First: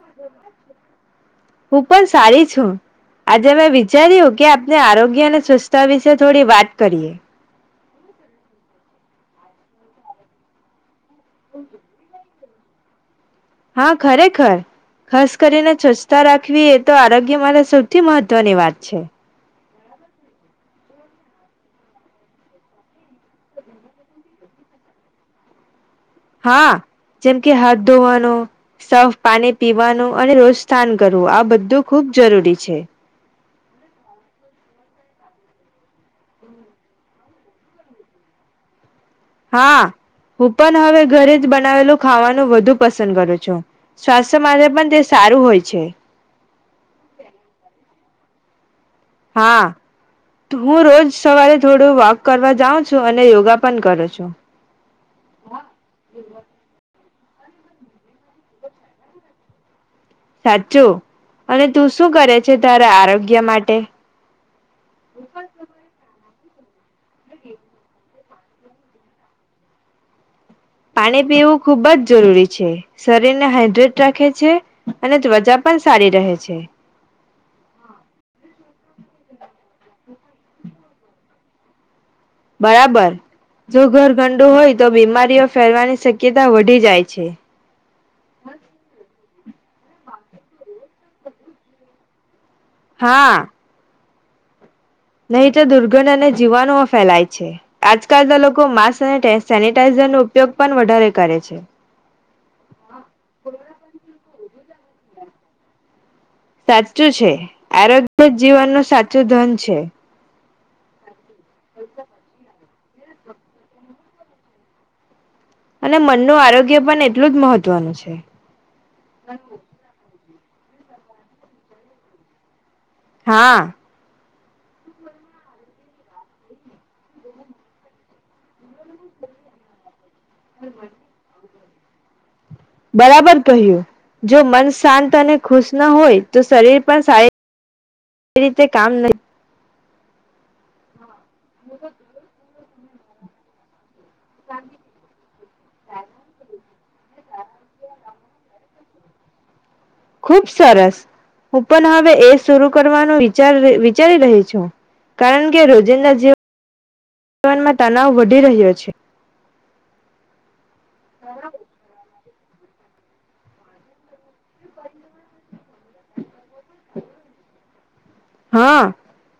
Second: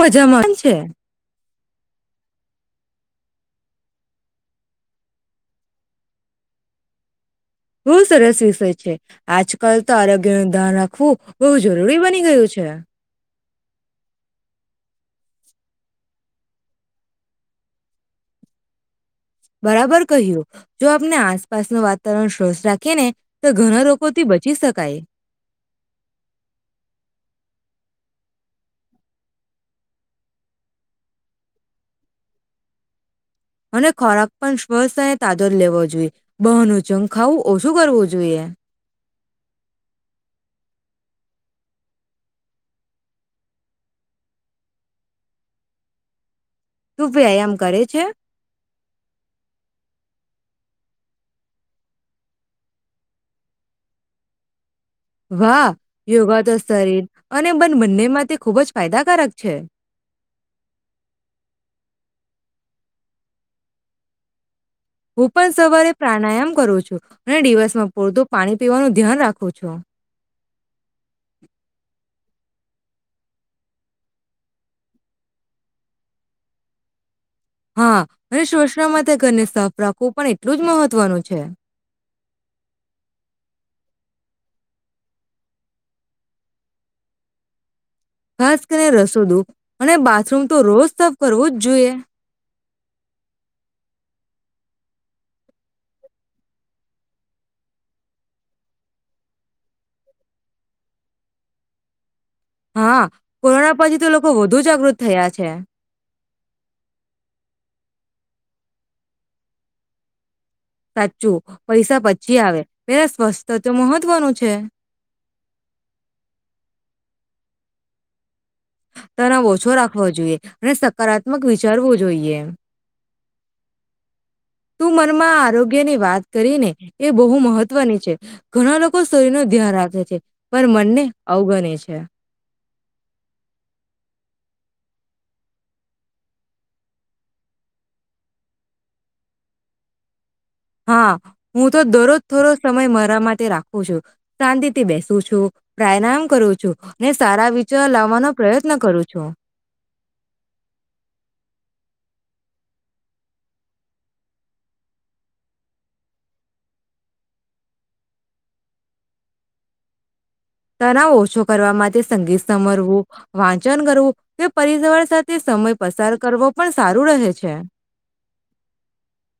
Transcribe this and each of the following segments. મજામાં છે હું પણ સારી છું. આજે મેં વિચાર્યું કે આપને આરોગ્ય અને સ્વચથતા વિશે થોડી વાત કરીએ. બઉ સરસ વિષય છે આજકાલ તો આરોગ્ય નો ધ્યાન રાખવું બહુ જરૂરી બની ગયું છે. ગયા હા ખરેખર ખાસ કરીને સ્વચ્છતા રાખવી એ તો આરોગ્ય મારે સૌથી મહત્વની વાત છે. બરાબર કહ્યું જો આપને આસપાસનું વાતાવરણ સ્વચ્છ રાખીએ ને તો ઘણા લોકોથી બચી શકાય. હા જેમ કે હાથ ધોવાનું સાફ પાણી પીવાનું અને રોજ સ્નાન કરવું આ બધું ખુબ જરૂરી છે. અને ખોરાક પણ સ્પષ્ટ અને તાજો જ લેવો જોઈએ બહાનું જંગ ખાવું ઓછું કરવું જોઈએ. હા હું પણ હવે ઘરે જ બનાવેલું ખાવાનું વધુ પસંદ કરું છું. સ્વાસ્થ્ય માટે પણ તે સારું હોય છે. તું વ્યાયામ કરે છે. હા હું રોજ સવારે થોડું વોક કરવા જાઉં છું, અને યોગા પણ કરું છું. વા યોગા [unintelligible] અને બન બંનેમાં તે ખૂબ જ ફાયદાકારક છે. સાચું અને તું શું કરે છે, તારા આરોગ્ય માટે હું પણ સવારે પ્રાણાયામ ક પાણી પીવું ખૂબ જ જરૂરી છે, શરીરને હાઈડ્રેટ રાખે છે, અને ત્વચા પણ સારી રહે છે. હા અને શવષમા તે ઘરને સાફ રાખવું પણ એટલું જ મહત્વનું છે. બરાબર જો ઘર ગંડુ હોય તો બીમારીઓ ફેલવાની શક્યતા વધી જાય છે. ખાસ કરીને રસોદુ અને બાથરૂમ તો રોજ સફ કરવું જ જોઈએ. હા નહી તો દુર્ગંધ અને જીવાણુઓ ફેલાય છે, આજકાલના લોકો માસ્ક અને [unintelligible] સેનટાઈઝર નો ઉપયોગ પણ વઢારે કરે છે. હા કોરોના પછી તો લોકો વધુ જાગૃત થયા છે. સાચું છે, આરોગ્ય જીવનનું સાચું ધન છે. સાચું પૈસા પછી આવે પેલા સ્વસ્થ તો મહત્વનું છે. અને મનનું આરોગ્ય પણ એટલું જ મહત્વનું છે. તને ઓછો રાખવો જોઈએ. અને સકારાત્મક વિચારવુ જોઈએ. હા તું મનમાં આરોગ્યની વાત કરીને એ બહુ મહત્વની છે, ઘણા લોકો શરીર [unintelligible] રાખે છે. પણ મનને અવગણે છે. અચ્છા. બરાબર કહ્યું જો મન શાંત અને ખુશ ન હોય તો શરીર પણ સારી રીતે કામ નહી હા. હું તો દરરોજ થોરોજ સમય મારા માટે રાખુ છું. શાંતિ થી બેસું છું, પ્રયનામ કરું છું ને સારા વિચાર લાવવાનો પ્રયત્ન કરું છું. ખુબ સરસ હું પણ હવે એ શરૂ કરવાનું વિચાર વિચારી રહી છું કારણ કે રોજિંદા જ જવનમાં તનાવ વધી રહ્યો છે. તનાવ ઓછો કરવા માટે [unintelligible] સમરવું વાંચન કરવું કે પરિસવાર સાથે સમય પસાર કરવો પણ સારું રહે છે હા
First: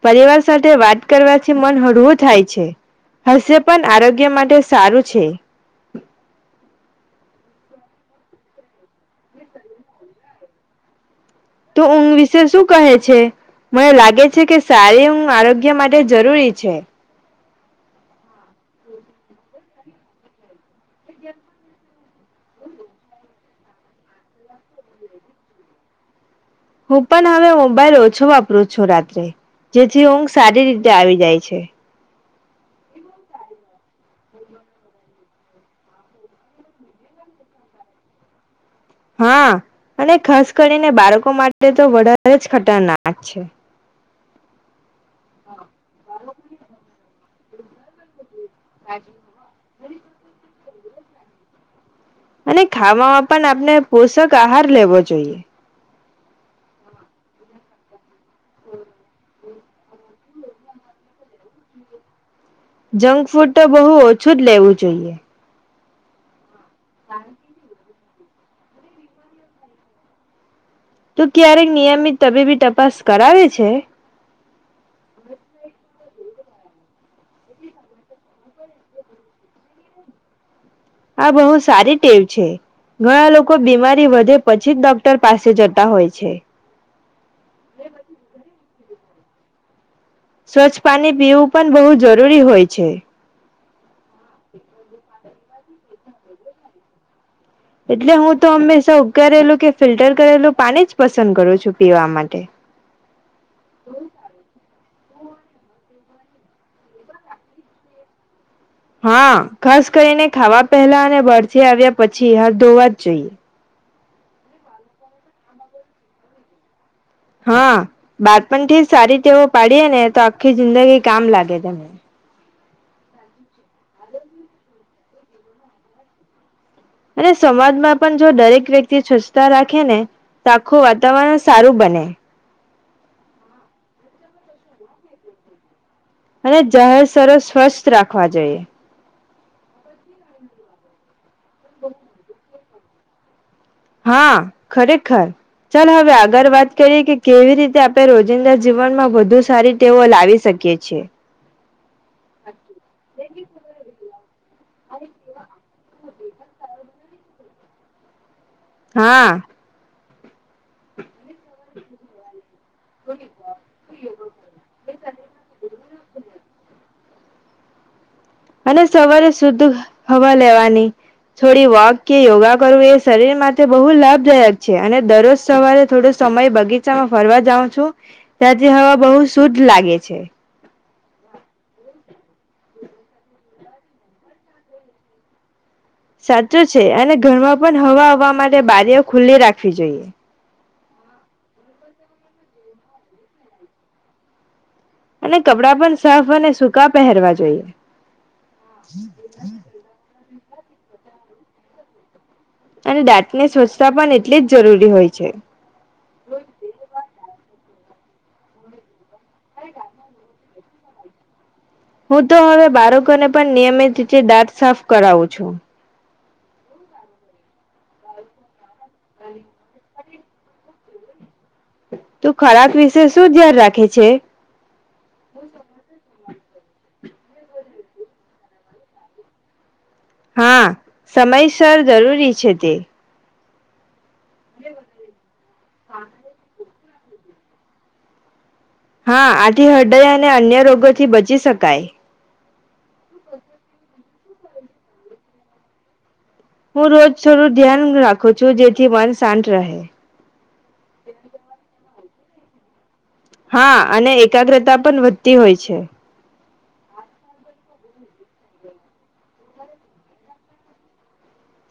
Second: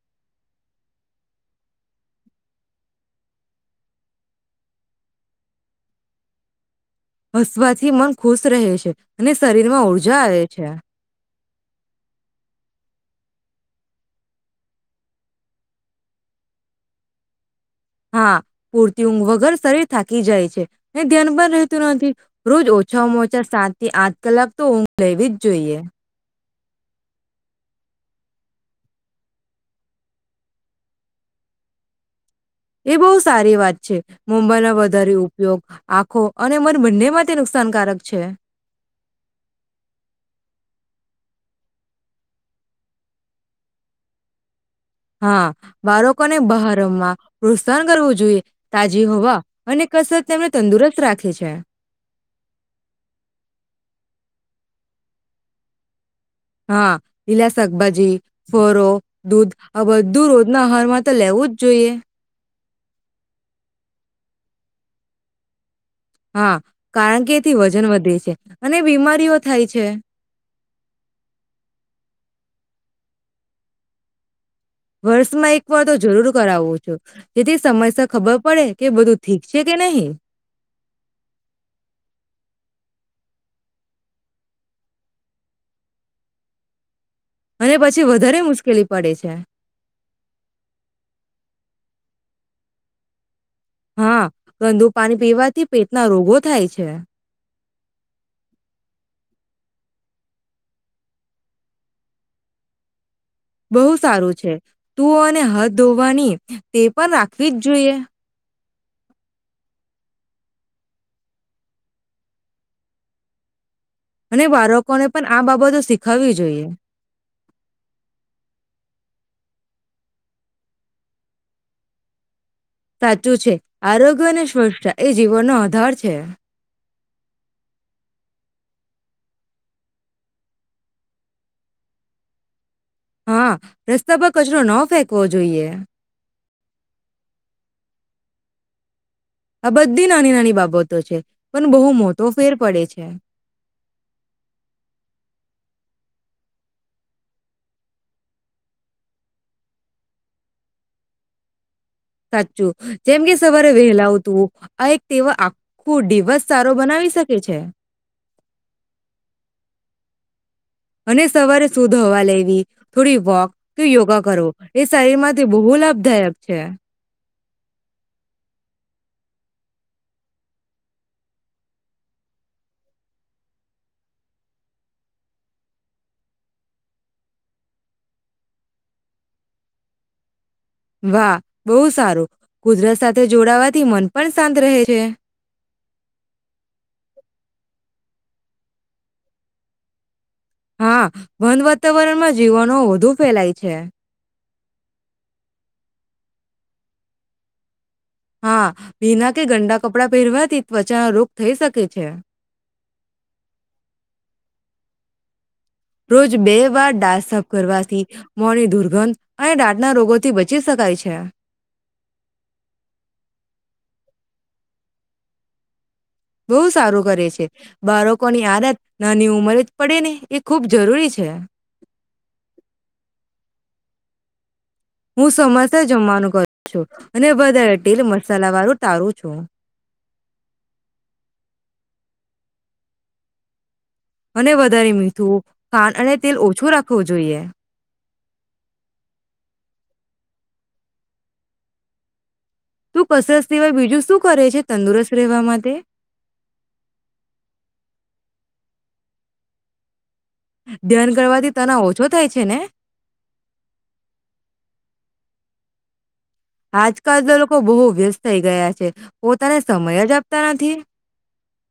પરિવાર સાથે વાત કરવાથી મન હળવું થાય છે, હાસ્ય પણ આરોગ્ય માટે સારું છે. હસવાથી મન ખુશ રહે છે, અને શરીર માં ઊર્જા [unintelligible] છે. તું ઊંઘ વિશે શું કહે છે, મને લાગે છે કે સારી ઊંઘ આરોગ્ય માટે જરૂરી છે. હા પૂરતી ઊંઘ વગર શરીર થાકી જાય છે, [unintelligible] ધ્યાન પણ રહેતું નથી રોજ ઓછામાં ઓછા સાત થી આઠ કલાક તો ઊંઘ લેવી જ જોઈએ. હું પણ હવે મોબાઈલ ઓછો વાપરું છું, રાત્રે જેથી ઊંઘ સારી રીતે આવી જાય છે. એ બહુ સારી વાત છે, [unintelligible] વધારે ઉપયોગ આખો અને [unintelligible] બંને માટે નુકસાનકારક છે. હા અને ખાસ કરીને બાળકો માટે તો વધારે જ ખતરનાક છે. હા બાળકોને બહાર રમાં પ્રોત્સાહન કરવું જોઈએ તાજી હોવા અને કસરત તેમને તંદુરસ્ત રાખે છે. અને ખાવામાં પણ આપણે પોષક આહાર લેવો જોઈએ. હા લીલા શાકભાજી ફરો દૂધ આ બધું રોજના આહારમાં તો લેવું જ જોઈએ. જંક ફૂડ તો બહુ ઓછું જ લેવું જોઈએ. હા. કારણ કે એથી વજન વધ અને બીમારીઓ થાય છે. તો ક્યારે નિયમિત તબીબી તપાસ કરાવે છે. વર્ષમાં એક વાર તો જરૂરુ કરાવું છુ જેથી સમસ્યા ખબર પડે કે બધું ઠીક છે કે નહી. આ બહુ સારી ટેવ છે ઘણા લોકો બીમારી વધે પછી જ ડોક્ટર પાસે જતા હોય છે. અને પછી વધારે મુશ્કેલી પડે છે. સ્વચ્છ પાણી પીવું પણ બહુ જરૂરી હોય છે. હા, ગંદુ પાણી પીવાથી પેટના રોગો થાય છે. એટલે હું તો હંમેશા ઉકારેલું કે ફિલ્ટર કરેલું પાની જ પસંદ કરું છું, પીવા માટે. બહુ સારું છે. મોં અને હાથ ધોવાની ટેવ પન રાખવી જ જોઈએ. હા, ખાસ કરીને ખાવા પહેલા અને બારથી આવ્યા પછી હાથ ધોવા જ જોઈએ. અને બારકોને પણ આ બાબતો શીખવવી જોઈએ. હા, બાળપણથી જ સારી તેવો પાડીએેને, તો આખી જિંદગી કામ લાગે છે. સાચું છે. આરોગ્ય અને સ્વચ્છતા એ જીવનનો આધાર છે. અને સમાજમાં પણ જો દરેક વ્યક્તિ સ્વચ્છતા રાખે ને તો આખું વાતાવરણ સારું બને. હા રસ્તા પર કચરો ન ફેંકવો જોઈએ. અને જાહેર સરો સ્વસ્થ રાખવા જોઈએ. આ બધી નાની નાની બાબતો છે. પણ બહુ મોતો ફેર પડે છે. હા ખરેખર ચાલ હવે આગળ વાત કરીએ કે કેવી રીતે આપણે રોજિંદા જીવનમાં વધુ સારી ટેવો લાવી શકીએ છીએ. સાચું જેમ કે સવારે વહેલા ઉતવું આ એક તેવ આખું ડી વસ સારો બનાવી શકે છે. હા. અને સવારે શુદ્ધ હવા લેવી થોડી વોક કે યોગા કરવો એ શરીર માંથી બહુ લાભદાયક છે. અને સવારે શુદ્ધ હવા લેવાની થોડી વોક કે યોગા કરવું એ શરીર માટે બહુ લાભદાયક છે અને દરરોજ સવારે થોડો સમય બગીચામાં ફરવા જાઉં છું ત્યાંથી હવા બહુ શુદ્ધ લાગે છે. વાહ બહુ સારું કુદરત સાથે જોડાવાથી મન પણ શાંત રહે છે. સાચું છે અને ઘરમાં પણ હવા હવા માટે બારીઓ ખુલ્લી રાખવી જોઈએ. હા બંધ વાતાવરણમાં જીવાનો વધુ ફેલાય છે. અને કપડા પણ સાફ અને સૂકા પહેરવા જોઈએ. હા, ભીના કે ગંડા કપડાં પહેરવાથી ત્વચાના રોગ થઈ શકે છે. અને દાંતને સ્વચ્છતા પણ એટલી જ જરૂરી હોય છે. રોજ બે વાર [unintelligible] કરવાથી મોને દુર્ગંધ અને દાંત ના રોગોથી બચ ચી શકાય છે. હું તો હવે બારકોને પણ નિયમિત રીતે દાંત સાફ કરાવું છું. બહુ સારું કરે છે બાળકોની આદત નાની ઉંમરે જ પડે ને એ ખૂબ જરૂરી છે. તુ ખરાબ વિશે શું ધ્યાન રાખે છે. હું સમયસર જમવાનું કરું છું. અને વધારે ટેલ મસાલા વાળું ટાળું છું. હા, સમયસર જરૂરી છે તે. અને વધારે મીઠું [unintelligible] અને તેલ ઓછું રાખ વું જોઈએ. હા, આથી હૃદય અને અન્ય રોગોથી બચી શકાય. તું કસરત સિવાય બીજું શું કરે છે તંદુરસ્ત રહેવા માટે. હું રોજ થોડું ધ્યાન રાખું છું જેથી મન શાંત રહે. ધ્યાન કરવાથી તના ઓછ છો થાય છે ને. હા અને એકાગ્રતા પણ વધતી હોય છે. આજકાલ તો લોકો બહુ વ્યસ્ત થઈ ગયા છે પોતાને સમય જ આપતા નથી.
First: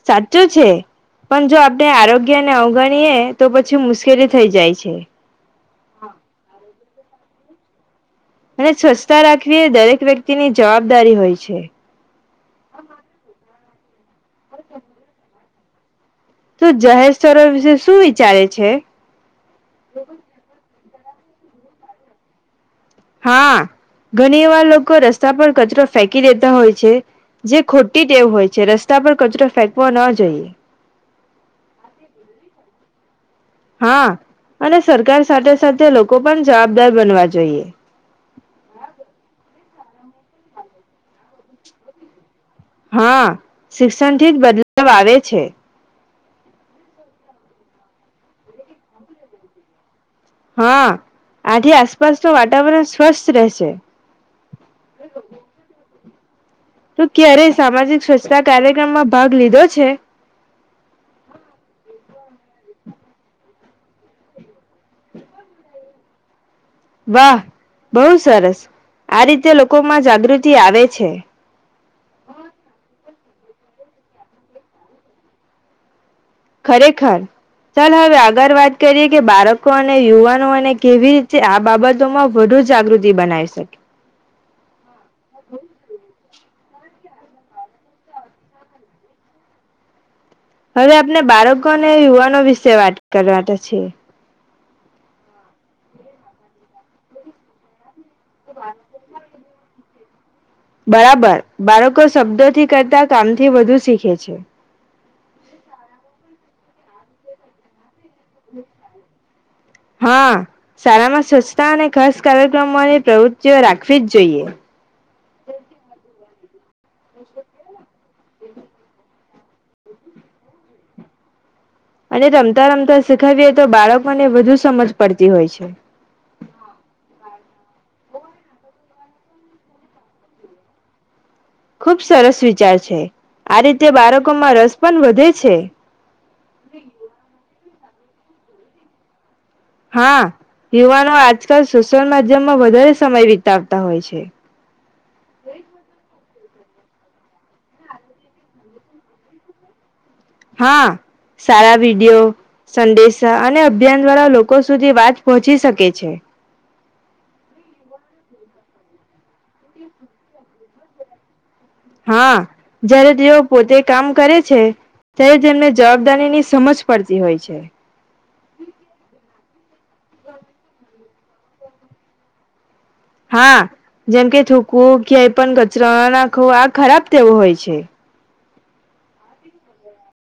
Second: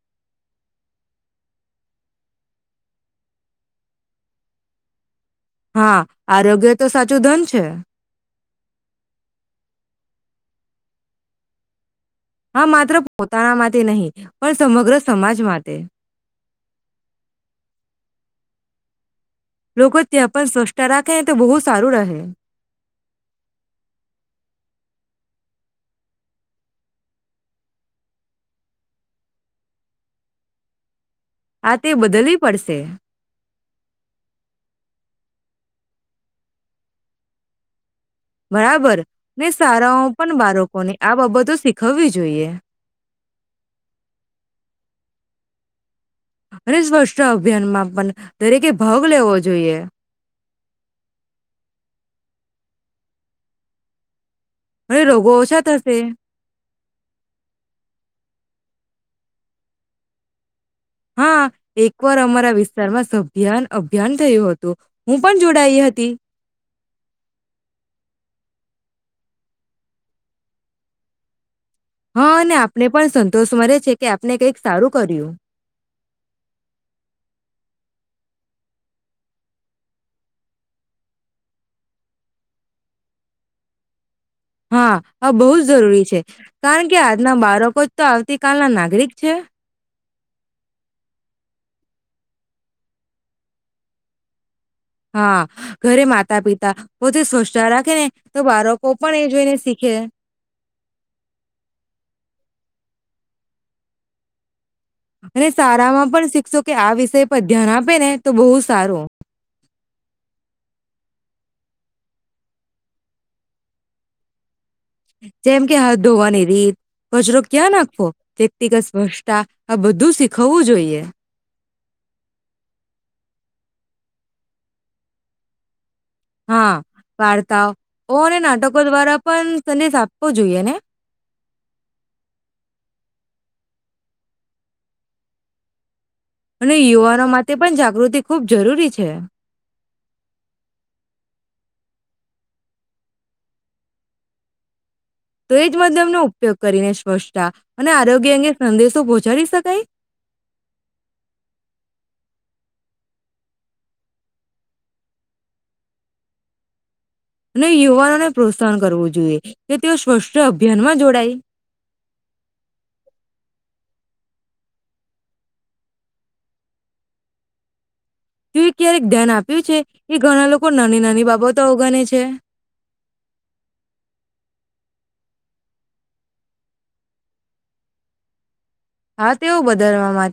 સાચું છે પણ જો આપણે આરોગ્યને અવગણીએે તો પછી મુશ્કેલી થઈ જાય છે. હા, આરોગ્ય તો સાચ સાચું ધન છે. અને સ્વચ્છતા રાખવી એ દરેક વ્યક્તિની જવાબદારી હોય છે. હા, માત્ર પોતાના માટ ટે નહીં, પણ સમગ્ર સમાજ માટે. તું જાહેર સ્થરો વિશે શું વિચારે છે. લોકો ત્યાં પણ સ્વ ચ્છતા રાખે ને તો બહુ જ સારું રહે. હા, ઘણી વાર લોકો રસ્તા પર કચરો ફેંકી દેતા હોય છે, જે ખોટ્ટી ટેવ હોય છે, રસ્તા પર કચરો ફેંકવો ન જોઈએ. આ તેવ બદલવી પડશે. હા, અને સરકાર સાથે-સાથે લોકો પણ જવાબદાર બનવા જોઈએ. બરાબર, ને સારાઓ પણ બાળકો ને આ બાબતો શીખવવી જોઈએ. હા, શિક્ષણથી જ બદલાવ આવે છે. અને સ્વચ્છતા અભિયાનમાં પણ દરેકે ભાગ લેવો જોઈએ. હા, આથી આસપાસ નું વાતાવરણ સ્વસ્થ રહેશે. અને રોગો ઓછા થશે [unintelligible] તો ક્યારે સામાજિક સ્વચ્છતા કાર્યક્રમમાં ભાગ લીધો છે? હા, એકવાર અમારા વિસ્તારમાં સભિયાન અભિયાન થયું હતું. હું પણ જોડાઈ હતી. વાહ, બહુ સરસ આ રીતે લોકોમાં જાગૃતિ આવે છે. તો સ્મરે છે કે આપણે કઈક સારું કર્યું. ખરેખર, ચાલ હવે આગળ વાત કરીએ કે બાળકો અને યુવાનો ને કેવી રીતે આ બાબતોમાં વધુ જાગૃતિ બનાવી શકે. હા, આ બહુ જ જરૂરી છે. કારણ કે આજના બાળકો જ તો આવતી કાલના નાગરિક છે. હવે આપણે બાળકોને યુવાનો વિશે વાત કરવાતા છે. હા, ઘરે માતા પિતા પોતે સ્વચ્છતા રાખે ને તો બાળકો પણ એ જોઈને શીખે. બરાબર બાળકો શબ્દોથી કરતા કામથી વધુ શીખે છે. અને શાળામાં પણ શિક્ષકો આ વિષય પર ધ્યાન આપે ને તો બહુ સારો હા શાળામાં સ્વચ્છતા અને ખાસ કાર્યક્રમોની પ્રવૃતિઓ રાખવી જ જોઈએ. જેમ કે હાથ ધોવાની એ કચરો ક્યાં નાખવો? પ્રેક્ટિકલ સ્વછતા, આ બધું શીખાવવું જોઈએ. અને રમતા રમતા શીખાવીએ, તો બાળકોને વધુ સમજ પડતી હોય છે. હા, વાર્તાઓ અને નાટકો દ્વારા પણ સંદેશ આપવો જોઈએ ને? ખુબ સરસ વિચાર છે. આ રીતે બાળકોમાં રસ પણ વધે છે. અને યુવાનો માટે તે પણ જાગૃતિ ખૂબ જરૂરી છે. હા, યુવાનો આજકાલ સોશિયલ માધ્યમમાં વધારે સમય વિતાવતા હોય છે. તો એજ માધ્યમનો ઉપયોગ કરીને સ્વચ્છતા અને આરોગ્ય અંગે સંદેશો પહોચાડી શકાય? હા, સારા વિડીયો, સંદેશો અને અભિયાન દ્વારા લોકો સુધી વાત પહોંચી શકે છે. અને યુવાનોને પ્રોત્સાહન કરવું જોઈએ, કે તેઓ સ્વચ્છતા અભિયાનમાં જોડાય. હા, જયારે તેઓ પોતે કામ કરે છે, ત્યારે તેમને જવાબદારી ની સમજ પડતી હોય છે. એ છે, એ ઘણા લોકો નાની નાની બાબતો અવગણે છે. હા, જેમકે થુક્વુ, ક્યાય પણ કચરો નાખવો, આ ખરાબ ટેવ હોય છે. હા, તેવું બદલવા માત